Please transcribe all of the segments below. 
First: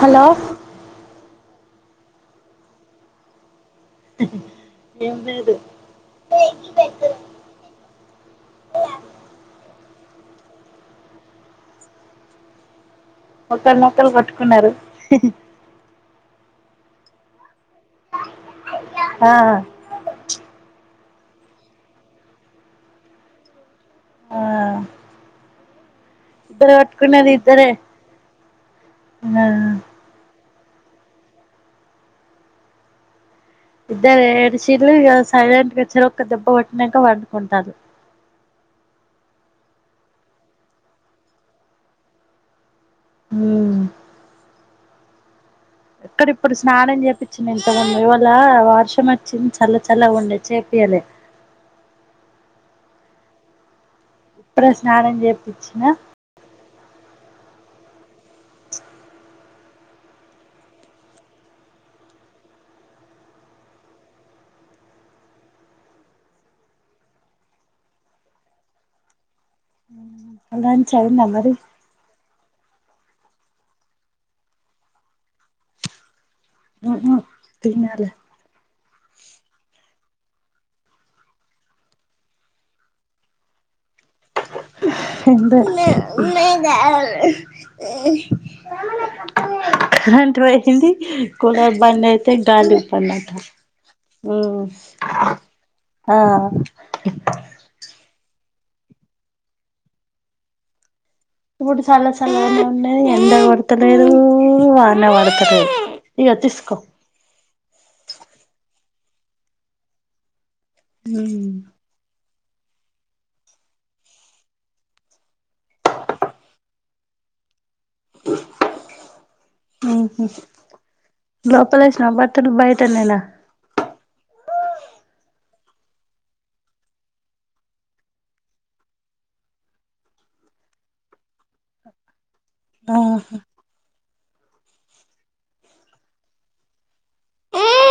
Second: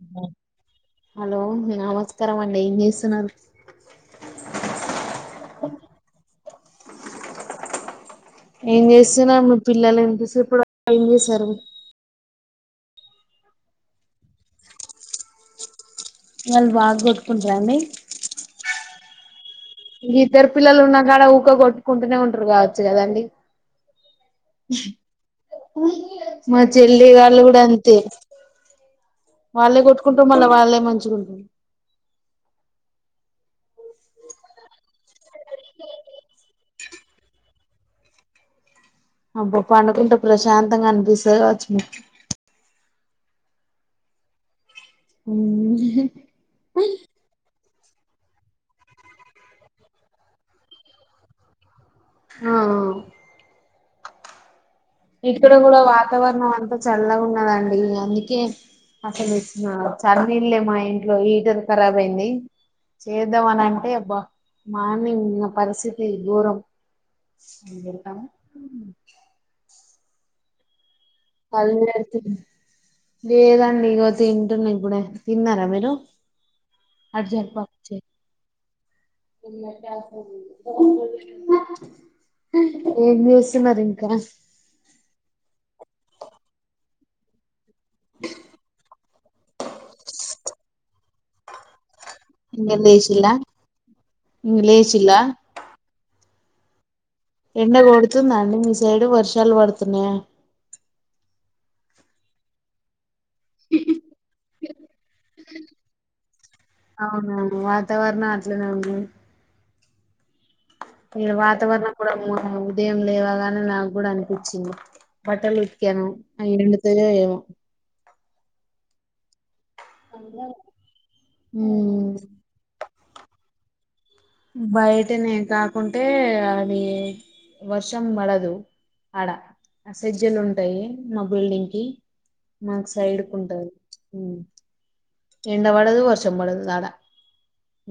Hello hello నమస్కారం అండి ఏం చేస్తున్నారు? ఏం లేదు ఏం చేస్సునా మీ పిల్లలు ఇంపిసి ఇప్పుడు ఏం చేశారు? ఒకర్నొకరు కొట్టుకున్నారు వాళ్ బాగ్ కొట్కుంట్రా అండి? ఆ ఇగ ఇద్దరు పిల్లలు ఉన్నా కుడ ఊకే కొట్టుకుంటూనే ఉంటారు కావచ్చు కదండి ఆ మా ఇద్దరు చెల్లి కొట్టుకున్నది వాళ్ళు గుడా ఇద్దరే అంతే ఆ వాళ్ళే కొట్టుకుంటు మళ్ళా వాళ్ళే మంచిగుంటురు ఇద్దరు ఏడుశిల్లు ఇగ సైలెంట్ గా చెరొక దెబ్బ పట్నంక పండుకుంటార్రు అబ్బొ పండుకుంటే ప్రశాంతంగా అనిపిస్తది కావచ్చు మీక్ ఉమ్ ఉమ్ క్కరిప్ ఇప్పుడు స్నానం చేపచ్చింది ఇంతక్ముంద్ ఇవాళ వర్షం వచ్చింది చల్ల చల్ల ఉండే చేపియ్యలే హా ఆ ఇప్పుడు స్నానం ఇక్కడ కూడా చేపిచ్చిన వాతావరణం అంతా చల్లగా ఉన్నదండి అందుకే అసలు ఇచ్చిన చన్నీల్లే మా ఇంట్లో హీటర్ ఖరాబ్ అయింది చేద్దామనింటే బా మార్నింగ్ ఉన్న పరిస్థితి గోరం వెల్తాం ఉమ్ దాన్ చెయ్యం మేమద్ [unintelligible] లేదండి ఇగో తింటున్నా ఇప్పుడే తిన్నారా మీరు? ఉ ఊ అటు తిన్నాలే ఉమ్మా ఏం చేస్సున్నార్ ఇంకా? న అంట పోయొచ్చింది కూడా బన్నైతే ఇంగ గాలి పన్నట లేచిల్లా ఇంగ ఉమ్ లేచిల్లా ఆ ఎండ కొడుతుందా అండి మీ సైడ్ వర్షాలు పడుతున్నాయా? ఇప్పుడు చాలా సల్లగా ఉండది ఎంత కొడతలేదు వాన పడ్తలేదు ఇగో తీస్కో అవునవును వాతావరణం అట్లేనే ఉంది ఈడ వాతావరణం కూడా ఉదయం లేవాగానే నాగూడా అన్పిచ్చింది బట్టలు ఉతికాను అవి ఎండుతాయో ఏమో ఊహు ఉమ్ లోపలేష్నవా బట్టలు బయటనేేనా? బయటనే కాకుంటే అది వర్షం పడదు అడ ఆ సజ్జలు ఉంటాయి మా బిల్డింగ్ కి మాకు సైడ్కు ఆహా ఉంటంది ఎండ పడదు వర్షం పోడదు అడ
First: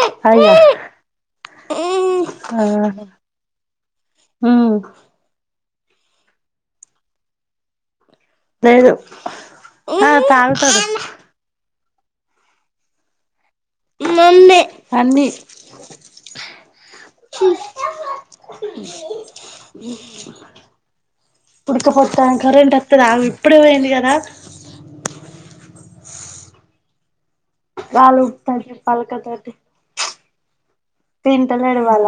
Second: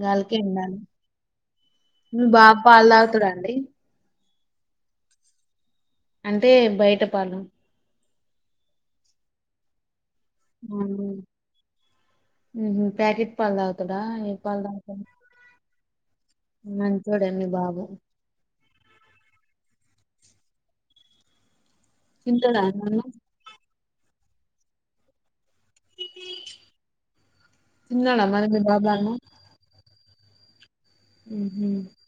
గాలికి అయ్యో ఎండాలి మీ బాబు పాలు తాగుతాడా అండి ఉ అంటే బయట పాలెం నేదు అ తాగ్ ప్యాకెట్ పాలు తాగు డా ఏ పాల్ తాగుతాడు అన్ని మంచోడే మీ బాబు ఉడకపోతాం తింటాడా కరెంట్ అన్నం వతది ఆగు ఇప్పుడే పోయింది కదా బాలు తిన్నాడా మరి మీ బాబు అన్నం పల్కతోటీ ఉహు తింటలేడు వాళ్ళ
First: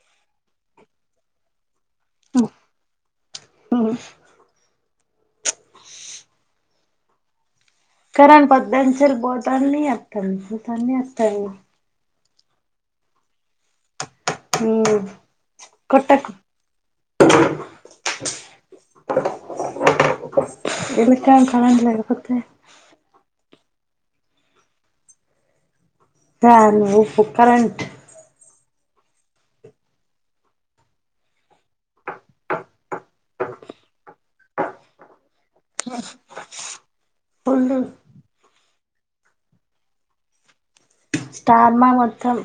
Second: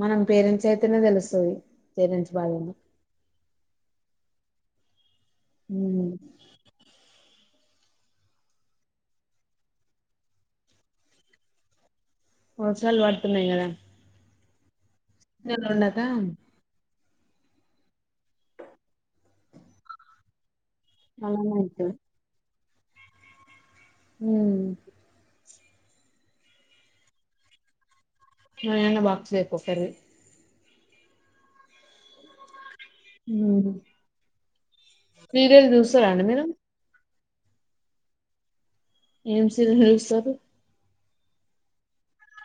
మనం పేరెంట్స్ అయితేనే తెలుస్తది పేరెంట్స్ బాధలు ఉ హ కరెంట్ పొద్దున్నుంచేలి పోతాందీ వత్తాంది పోతాంది వత్తాది వర్షాలు పడుతున్నాయి కదా ఉ ఎండలు ఉండక కొట్టకు ఎండాకాలం అలానే కరెంట్ అయితది లేపోతే ఉ దాను ఉప్ కరెంట్ న ఎన్న బాక్స్ తేపో కర్రీ ఉ సీరియల్ చూస్తారా అండి మీరు పుల్లు ఏం సీరియల్ చూస్తారు స్టార్ మా మొత్తం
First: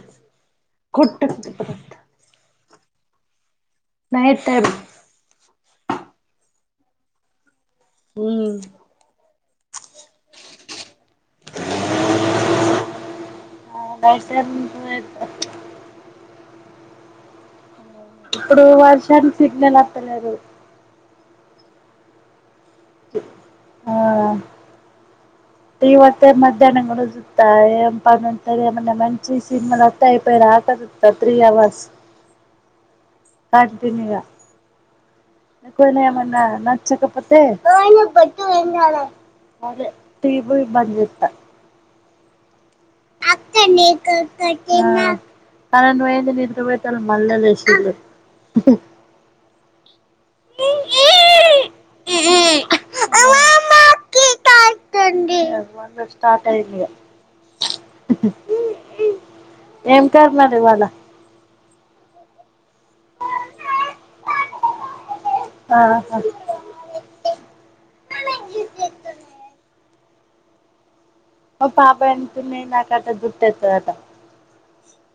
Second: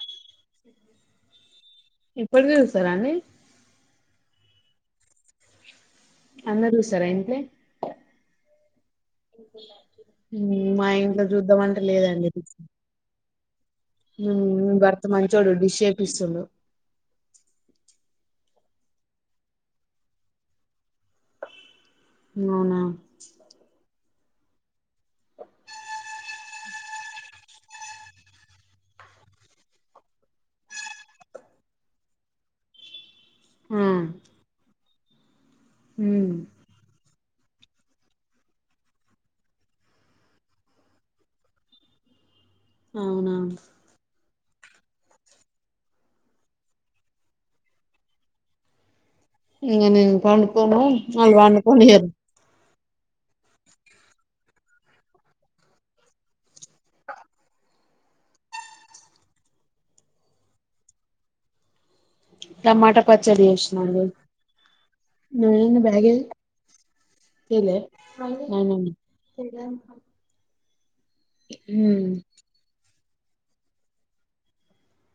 కొట్టు ఇప్పటికీ చూస్తారా అండి నైట్ టైమ్ అందరు చూస్తారా ఇంట్లే ఉ ఉ మా ఇంట్ల చూద్దామంటే లేదండి ఇది నైట్ ఉ టైం మీ భర్త మంచోడు డిష్ ఏపిస్తుండు ఇప్పుడు వర్షానికి సిగ్నల్ అత్తలేదు అవునా ఆ టీవీ వత్తే మధ్యాహ్నం కూడా చూ త్త ఏం పని ఉంటది ఏమన్నా మంచిది సినిమాలు వత్తే అయిపోయేదాకా చూత్తా త్రీ అవర్స్ ఉమ్ కంటిన్యూగా కొ ఉమ్ ఏమన్నా నా నచ్చకపోతే టీబు బంద్ చేత్తా అవునా ఆ కరెంటు పోయింది నిద్రపోయేటోలు మల్ల నిద్ర లేసింలు ఇంక నేను పండుకోను వాళ్లు పండుకోనియ్యరు ఈ అమ్మమ్మ కి కాలతంది అది మళ్లా స్టార్ అయింది ఇక ఏం కర్రి మరి ఇవాళ టమాటా పచ్చడి చేసినా అండి నువ్వే ఏంది బ్యాగ్ ఆహా ఏది తేలే నానం ఓ మా పాప అనుకుంన నాకటా జుట్టేతాదట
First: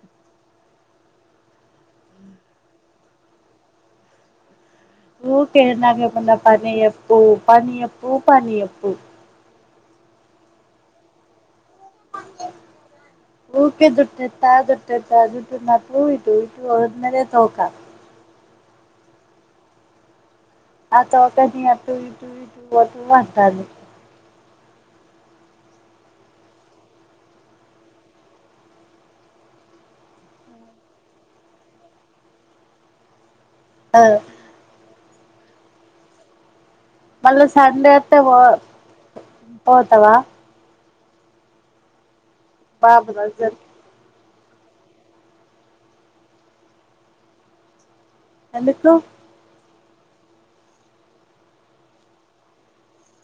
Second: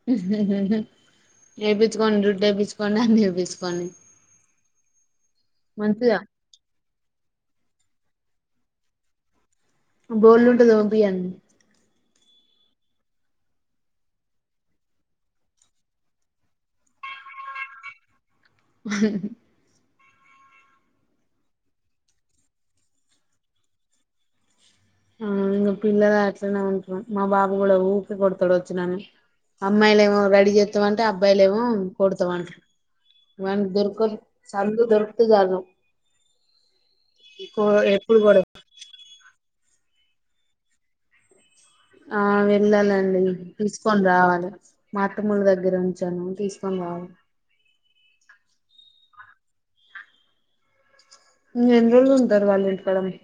హు హు హు వేపించుకోండి జుట్టు వేపించుకోండి అన్ని ఏపించుకోండి ఊకె నాకేమన్నా పని యెప్పు పని యెప్పు పని యెప్పు బొల్లుంటే ఉంటే తోమిపియ్యన్ [inaudible] ఊకే జుట్టేత్త జుట్టేత్త జుట్టు నన్ను ఇటు ఇటు ఉన్నాదే తోక ఉహ్ ఆ తోకని అటు ఇటు ఇటు అటు అంటాంది ఆ ఇంగా పిల్లలు అట్లనే ఉంటారు మా బాబు కూడా ఊకే కొడతాడు వచ్చి నన్ను అమ్మాయిలేమో రెడీ చేత్తామంటే అబ్బాయిలు ఏమో కొడతామంటర్ వ ఆ దొరుకోద్ సందు దొరికితే చాలు మళ్ళ సండే ఓత్తే ఎప్పుడు పో కూడా పోతవా ఆ బాబు వెళ్ళాలండి ఇస్ దగ్గరికి తీసుకొని రావాలి మా అత్తమోల్లా దగ్గర ఉంచాను తీసుకొని రావాలి ఎందుకు ఇంగా ఎన్ని రోజులు ఉంటారు వాళ్ళింటికాడ పోయి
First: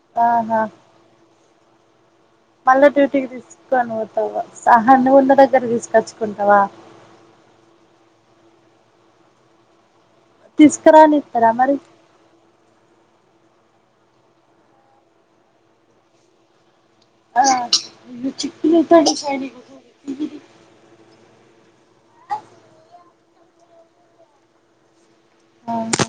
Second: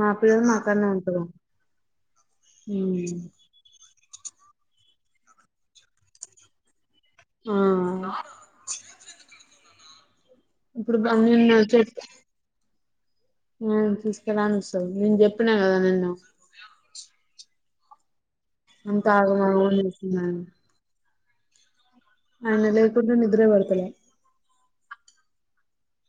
మా పిల్లలు ఆహా మాకాడ్నే ఉంటారు మళ్ళా డ్యూటీకి తీసుకొని పోతావా స ఆహా ఉన్న దగ్గర తీసుకొచ్చుకుంటావా ఆ ఇప్పుడు తీసుకరానిత్తరా నిన్న మరి ఉమ్ తీసుకరానిస్తారు నేను చెప్పినా కదా నిన్న ఆ ఉ చిక్కులయితన్నాయి షైనీ ఏసినాను ఆయన లేకుంటే నిద్రే బడుతలే అవునా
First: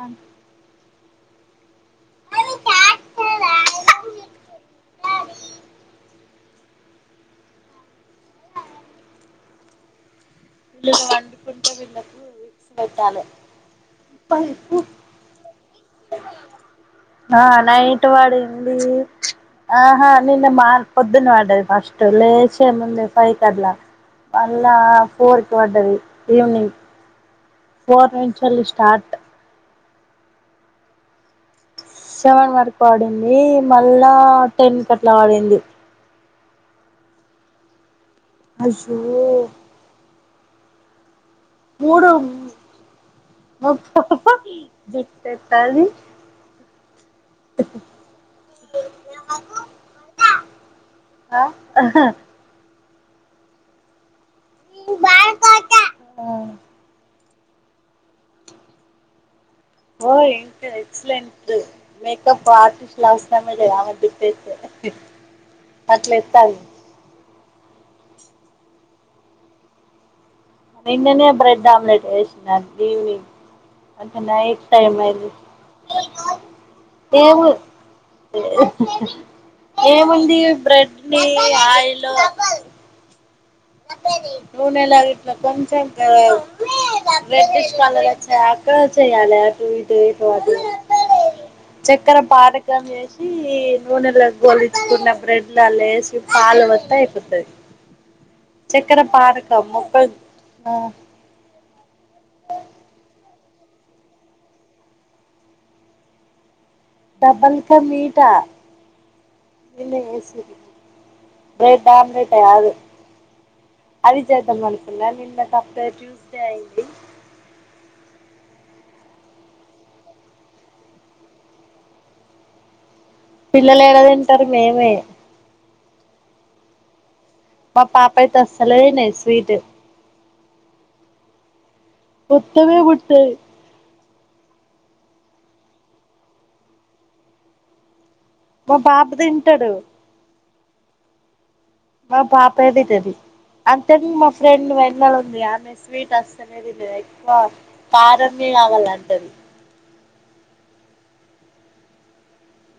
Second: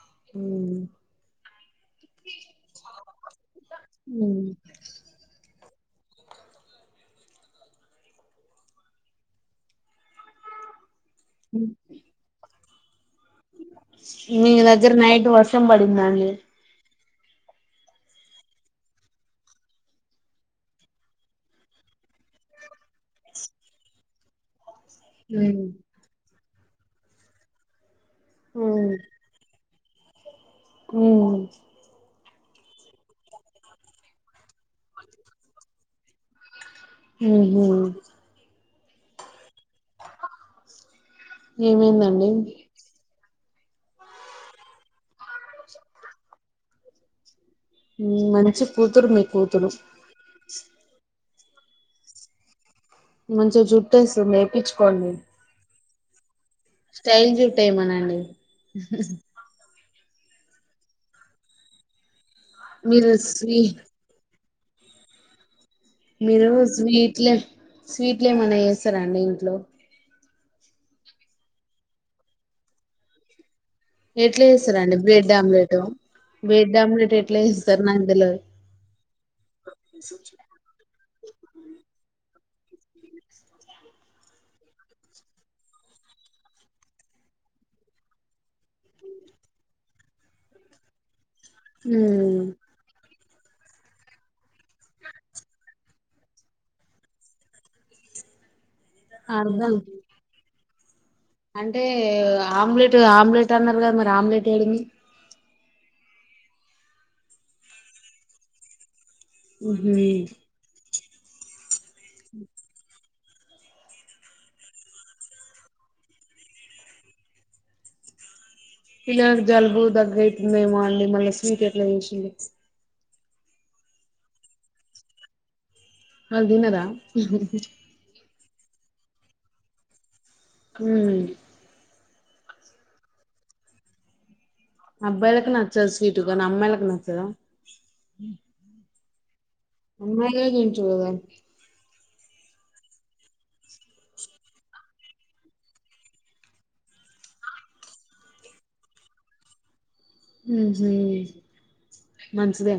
ఆ ఉ ఉ ఆహా వీళ్ళును వండుకుంటే వీళ్ళలకు వీక్స్ పెట్టాలే మీ దగ్గర నైట్ వర్షం పడిందా అండి ఆ నైటు వడింది ఆహా నిన్న మాక్ పొద్దును పడ్డది ఫస్ట్ లేషే ముందే ఫై కట్ల్లా మళ్ళ ఫోర్ కు ఉమ్ వడ్డది ఈవినింగ్ ఫోర్ నుంచేల్లి ఉమ్ స్టార్ట్ ఊ సెవెన్ వరక్ వడింది మళ్ళా టెన్ కట్లా వడింది ఉహు అజ్యో మూడోమ్ ఏమైందండి మబ్బో జట్టెత్తల్లి హు మంచి కూతురు మీ కూతురు ఆ ఆహా మంచిగా జుట్టేస్తుంది ఏపిచ్చుకోండి ఆ స్టైల్ జుట్టేయమనండి ఓ ఎస్తది ఎక్సలెంట్ మేకప్ ఆర్టిస్టులు మీరు అవసరమే స్వీ లేదు ఆమెకి [inaudible] మీరు స్వీట్లు స్వీట్లు ఏమన్న చేస్తారాండి ఇంట్లో నిన్ననే బ్రెడ్ ఆమ్లెట్ వేసిన అండి అంటే ఎట్లా నైట్ టైమ్ చేస్తారండి అయింది బ్రెడ్ ఆమ్లెట్ బ్రెడ్ ఆమ్లెట్ ఎట్లా ఏము చేస్తారు నాకు తెలవదు ఏముంది బ్రెడ్ నీ ఆయిల్ లో నూనెలా ఇట్లా కొంచమ్ రెడ్డిష్ కలర్ వచ్చేదాకా చేయ్యాలి అటు ఇటు ఇటు అటు చక్కర ఉమ్ పానక్ కం చేసి నూనెలో గోలిచ్చుకున్న బ్రెడ్లల్ల ఏసి పాలు బోస్తే అయిపోతది చక్కర పానకం అర్ధం [unintelligible] ఆ అంటే ఆమ్లెట్ ఆమ్లెట్ అన్నారు కదా మరి ఆమ్లెట్ ఏడుంది డబల్కా మీట ఉహు నిన్న చేసింది బ్రెడ్ ఆమ్లెట్ కాదు అది చేేద్దం అనుకున్నా నిన్న [unintelligible] ట్యూస్డే అయింది పిల్లలకు జలుబు దగ్గు అయతుంది ఏమో అండి మళ్ళీ స్వీట్ ఎట్లా చేసింది పిల్లలు ఏడ తింటారు మేమే వాళ్లు తినరా హు హు మా పాప అయితే అస్సలే తినదు స్వీటు ఊ ముట్టనే ముట్టది అబ్బాయిలకు నచ్చదు స్వీటు కానీ అమ్మాయిలకు నచ్చద మా బాబు తింటడు అమ్మాయిలే తింటారు కదా మా పాప తింటది అంతే మా ఫ్రెండ్ [unintelligible] ఉంది ఆమె స్వీట్ అస్సలే తినదు ఎక్కువ కారం ది కావాల్ల అంటది ఊహు మంచిదే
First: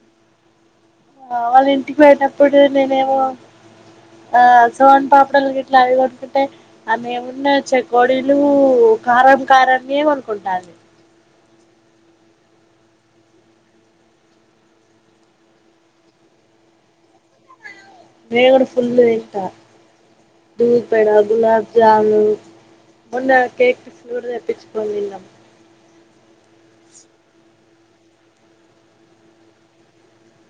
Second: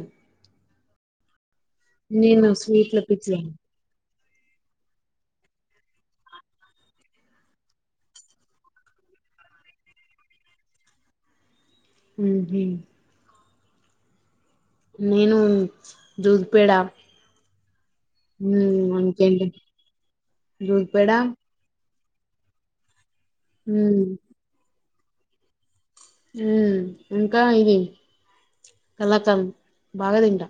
ఆ వాళ్ళ ఇంటికి నేను పోయినప్పుడు స్వీట్ల నేనేమో పిచ్చిదాన్ని ఆ సోన్ పాపడాలు గిట్ల అవి కొనుక్కుంటే ఆమె ముందే చెకోడీలు కారం కారాన్ని వే కొనుకుంటంది ఊహు నేను దూద్ పేడ నేను కూడా ఫుల్ ఉమ్ తింట ఇంకేంటి దూద్ పేడ గులాబ్ జామున్ మొన్న కేక్ పీసెస్ ఉమ్ కూడ తెప్పించుకోని తిన్నాం ఉ ఇంకా ఇది కలాకండ్ బాగా తింట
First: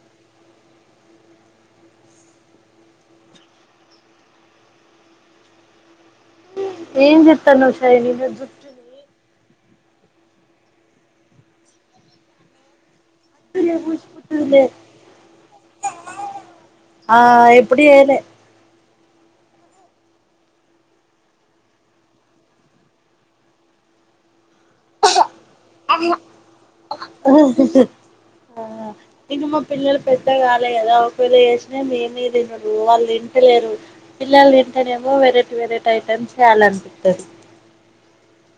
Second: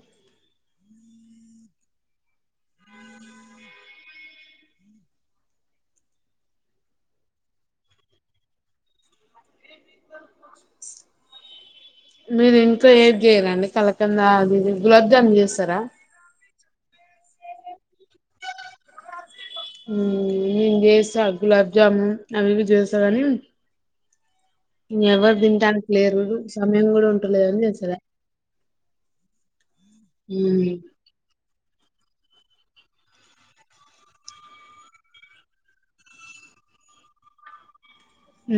ఏం జెత్తన్నావ్ షైని మీరు ఇంట్లో ఏం చేయ్యరా అండి అస్సలే కలకాండ్ అది ఊసిపోతదిలే గులాబ్ జామ్ చేస్తారా ఆ ఎప్పుడు చెయ్యలే ఉ నెన్ చేస్తా గులాబ్ జామున్ అవి ఇవి చేస్తా కాని ఎవరు తినటానికి లేరు సమయం కూడా ఉంటలేదని చేస్తలే ఇంగ మా పిల్లలు పెద్ద కాలే ఉమ్ కదా వాళ్లు చేసిన మేమే తినుడు వాళ్ళు తింటలేరు పిల్లలు తింటేనేమో వెరైటీ వెరైటీ ఐటెమ్స్ చేయాలనిపిత్తది ఊ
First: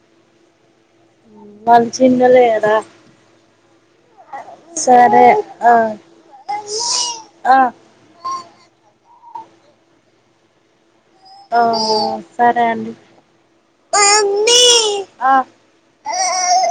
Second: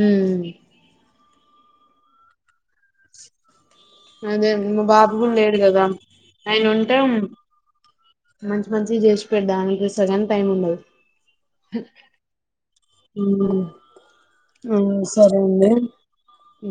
వాళ్ళు చిన్నోళ్ళే కదా అదే మా బాబు సరే కూడ లేడు ఆ కదా ఆయన ఉంటే ఆ మంచి మంచి చేసి [unintelligible] సగం టైమ్ ఉండదు ఆ సరే అండి ఆ ఆ సరే అండి ఉ